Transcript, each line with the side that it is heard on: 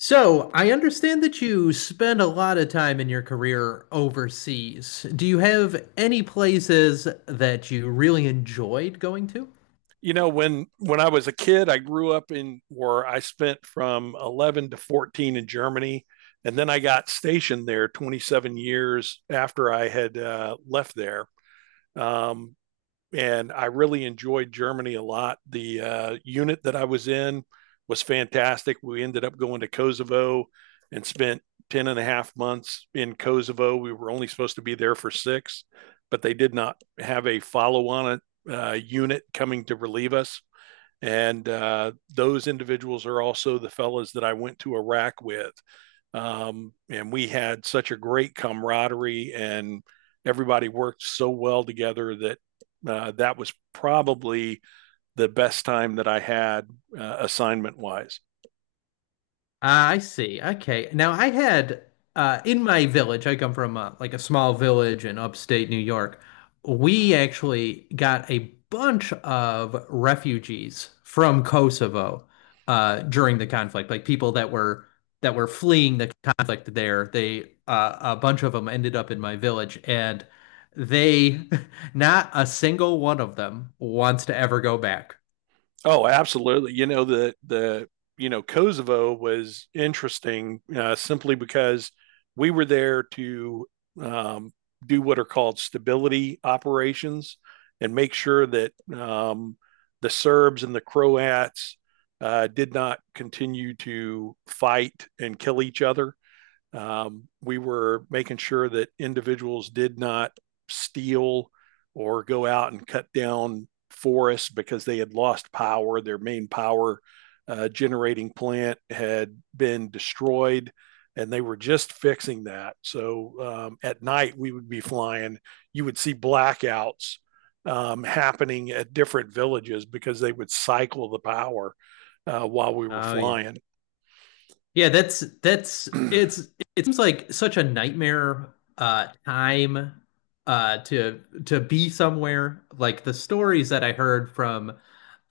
left: So, I understand that you spend a lot of time in your career overseas. Do you have any places that you really enjoyed going to?
right: You know, when I was a kid, I grew up in where I spent from 11 to 14 in Germany. And then I got stationed there 27 years after I had left there. um, and I really enjoyed Germany a lot. The unit that I was in was fantastic. We ended up going to Kosovo and spent 10 and a half months in Kosovo. We were only supposed to be there for six, but they did not have a follow on unit coming to relieve us. And those individuals are also the fellas that I went to Iraq with. And we had such a great camaraderie, and everybody worked so well together that that was probably the best time that I had, assignment wise.
left: Ah, I see. Okay. Now I had in my village. I come from like a small village in upstate New York. We actually got a bunch of refugees from Kosovo during the conflict, like people that were fleeing the conflict there. They a bunch of them ended up in my village, and they not a single one of them wants to ever go back.
right: Oh, absolutely. You know, Kosovo was interesting, simply because we were there to um, do what are called stability operations and make sure that the Serbs and the Croats did not continue to fight and kill each other. We were making sure that individuals did not steal or go out and cut down forests because they had lost power. Their main power generating plant had been destroyed, and they were just fixing that. So at night, we would be flying. You would see blackouts happening at different villages because they would cycle the power while we were
left: Oh yeah.
right: flying.
left: Yeah, that's it's It seems like such a nightmare time to be somewhere. Like the stories that I heard from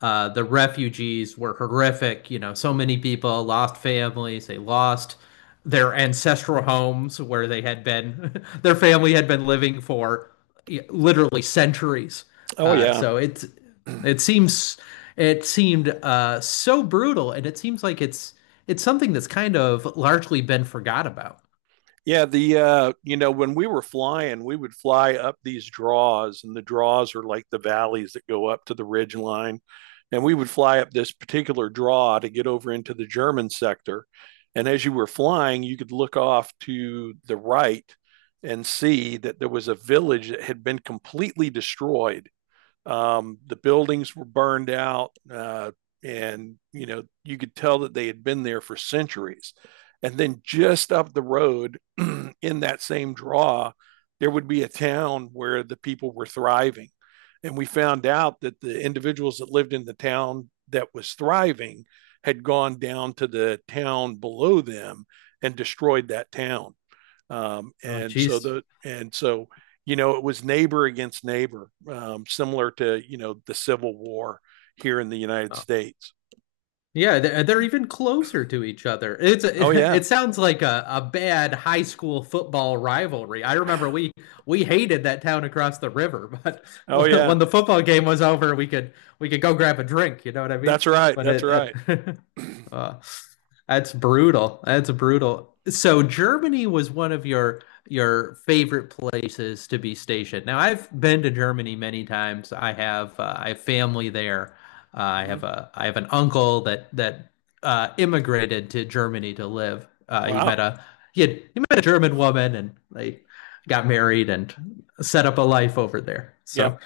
left: the refugees were horrific. You know, so many people lost families, they lost their ancestral homes where they had been their family had been living for literally centuries.
right: Oh, yeah.
left: So it's it seems it seemed so brutal, and it seems like it's something that's kind of largely been forgot about.
right: Yeah, when we were flying, we would fly up these draws, and the draws are like the valleys that go up to the ridge line. And we would fly up this particular draw to get over into the German sector. And as you were flying, you could look off to the right and see that there was a village that had been completely destroyed, the buildings were burned out, and you know you could tell that they had been there for centuries. And then just up the road, in that same draw, there would be a town where the people were thriving, and we found out that the individuals that lived in the town that was thriving had gone down to the town below them and destroyed that town. um,
left: Oh,
right: and so
left: jeez.
right: the and so you know it was neighbor against neighbor, similar to the Civil War here in the United States.
left: Yeah, they're even closer to each other. It's
right: Oh
left: a,
right: yeah.
left: it sounds like a bad high school football rivalry. I remember we hated that town across the river, but
right: Oh yeah,
left: when the football game was over, we could go grab a drink. You know what I mean?
right: that's right,
left: But
right: that's
left: it,
right: right.
left: it uh, that's brutal. That's brutal. So Germany was one of your favorite places to be stationed. Now I've been to Germany many times. I have family there. I
right: Mm-hmm.
left: have a I have an uncle that immigrated to Germany to live. He met
right: Wow.
left: a he met a German woman and they got married and set up a life over there.
right: Yeah.
left: So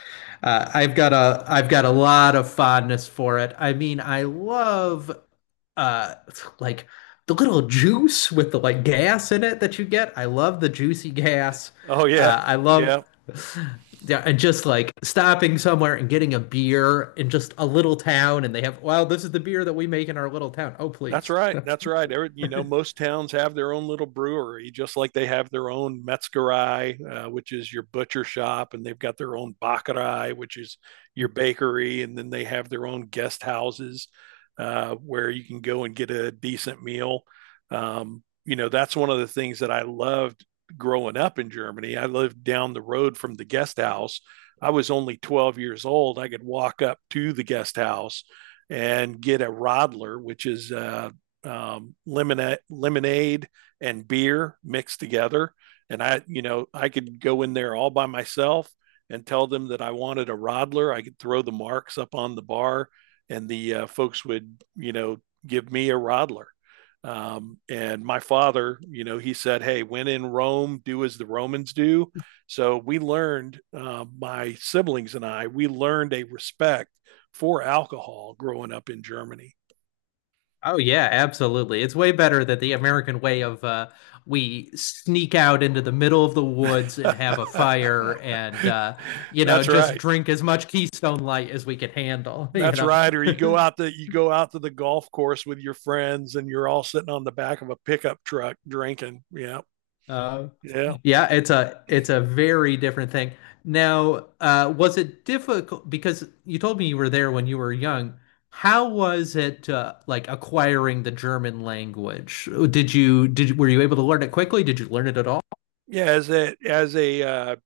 left: I've got a lot of fondness for it. I mean, I love uh like the little juice with the, like, gas in it that you get. I love the juicy gas.
right: Oh yeah,
left: I love
right: yeah.
left: Yeah, and just like stopping somewhere and getting a beer in just a little town, and they have, well, this is the beer that we make in our little town. Oh,
right: That's
left: please.
right: right. That's right. Most towns have their own little brewery, just like they have their own metzgerai, which is your butcher shop, and they've got their own Bäckerei, which is your bakery, and then they have their own guest houses where you can go and get a decent meal. You know, that's one of the things that I loved growing up in Germany. I lived down the road from the guest house. I was only 12 years old. I could walk up to the guest house and get a Rodler, which is lemonade, and beer mixed together. And I could go in there all by myself and tell them that I wanted a Rodler. I could throw the marks up on the bar, and the folks would, give me a Rodler. And my father, he said, "Hey, when in Rome, do as the Romans do." So we learned, my siblings and I, we learned a respect for alcohol growing up in Germany.
left: Oh yeah, absolutely. It's way better than the American way of, we sneak out into the middle of the woods and have a fire, and
right: That's
left: just
right: right.
left: drink as much Keystone Light as we can handle.
right: That's right. Or you go out to the golf course with your friends, and you're all sitting on the back of a pickup truck drinking. Yeah.
left: Uh,
right: Yeah.
left: Yeah, it's a very different thing. Now, was it difficult? Because you told me you were there when you were young. How was it, like, acquiring the German language? Were you able to learn it quickly? Did you learn it at all?
right: Yeah. As a as a uh,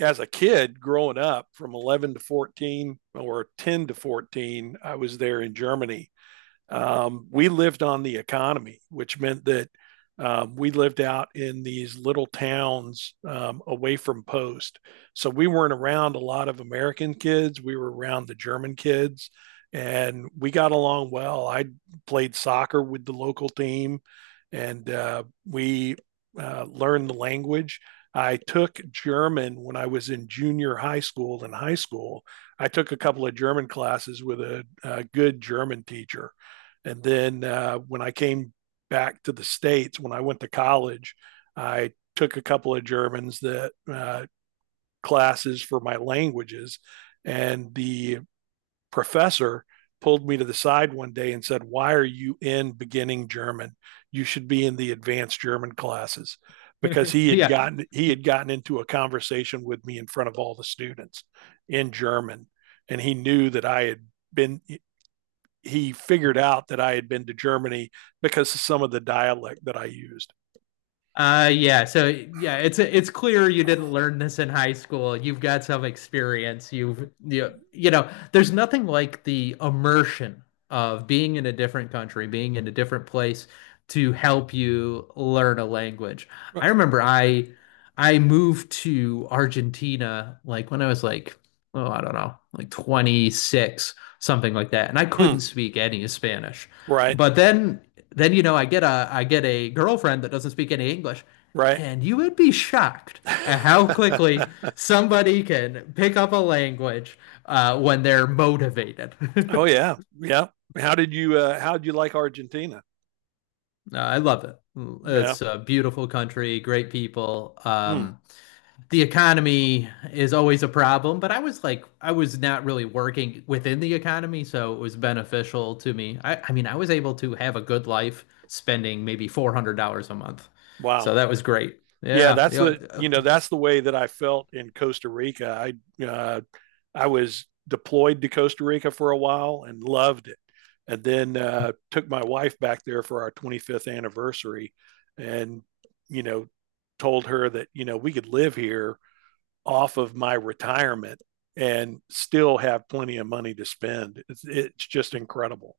right: as a kid growing up from 11 to 14 or 10 to 14, I was there in Germany. We lived on the economy, which meant that we lived out in these little towns, away from post. So we weren't around a lot of American kids. We were around the German kids, and we got along well. I played soccer with the local team, and we learned the language. I took German when I was in junior high school and high school. I took a couple of German classes with a good German teacher. And then when I came back to the States, when I went to college, I took a couple of Germans that, classes for my languages. And the professor pulled me to the side one day and said, "Why are you in beginning German? You should be in the advanced German classes," because he had
left: Yeah.
right: gotten he had gotten into a conversation with me in front of all the students in German, and he knew that I had been, he figured out that I had been to Germany because of some of the dialect that I used.
left: Yeah. So yeah, it's clear you didn't learn this in high school. You've got some experience. You, you know, there's nothing like the immersion of being in a different country, being in a different place to help you learn a language. I remember I moved to Argentina like when I was like oh, I don't know, like 26, something like that. And I
right: Hmm.
left: couldn't speak any Spanish.
right: Right,
left: But then you know, I get a girlfriend that doesn't speak any English,
right: right.
left: and you would be shocked at how quickly somebody can pick up a language when they're motivated.
right: Oh yeah, yeah. How did you like Argentina?
left: I love it.
right: Yeah.
left: It's a beautiful country, great people.
right: Hmm.
left: The economy is always a problem, but I was like, I was not really working within the economy, so it was beneficial to me. I mean, I was able to have a good life spending maybe $400 a month.
right: Wow.
left: So that was great.
right: Yeah,
left: Yeah. Yeah.
right: that's the way that I felt in Costa Rica. I uh, I was deployed to Costa Rica for a while and loved it, and then took my wife back there for our 25th anniversary, and you know told her that we could live here off of my retirement and still have plenty of money to spend. It's just incredible.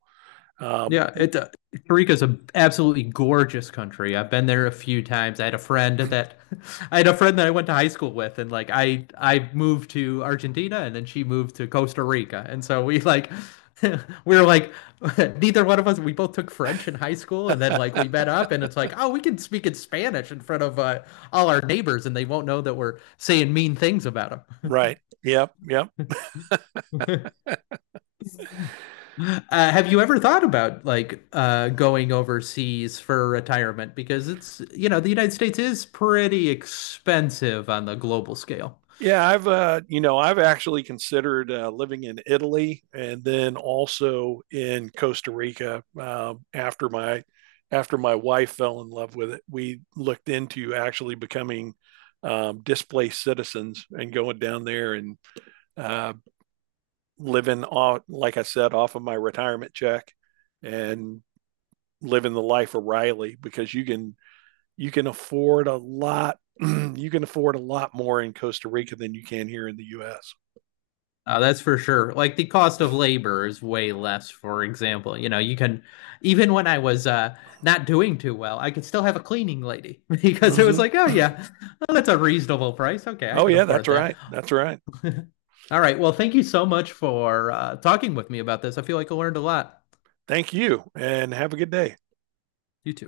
right: Um,
left: Yeah, it, Costa Rica is an absolutely gorgeous country. I've been there a few times. I had a friend that I had a friend that I went to high school with, and like I moved to Argentina, and then she moved to Costa Rica, and so we like we were like neither one of us. We both took French in high school, and then like we met up, and it's like oh, we can speak in Spanish in front of all our neighbors, and they won't know that we're saying mean things about
right: right. Yep. Yep.
left: them. Have you ever thought about like going overseas for retirement? Because it's, you know, the United States is pretty expensive on the global scale.
right: Yeah, I've actually considered living in Italy and then also in Costa Rica after my wife fell in love with it. We looked into actually becoming displaced citizens and going down there and uh, living off, like I said, off of my retirement check and living the life of Riley because you can afford a lot. You can afford a lot more in Costa Rica than you can here in the U.S.
left: That's for sure. Like the cost of labor is way less, for example. You know, you can, even when I was not doing too well, I could still have a cleaning lady because it was
right: Hmm.
left: like, oh, yeah, well, that's a reasonable price. Okay, I
right: Oh,
left: can
right: yeah, that's
left: afford that.
right: right. That's right.
left: All right. Well, thank you so much for talking with me about this. I feel like I learned a lot.
right: Thank you, and have a good day.
left: You too.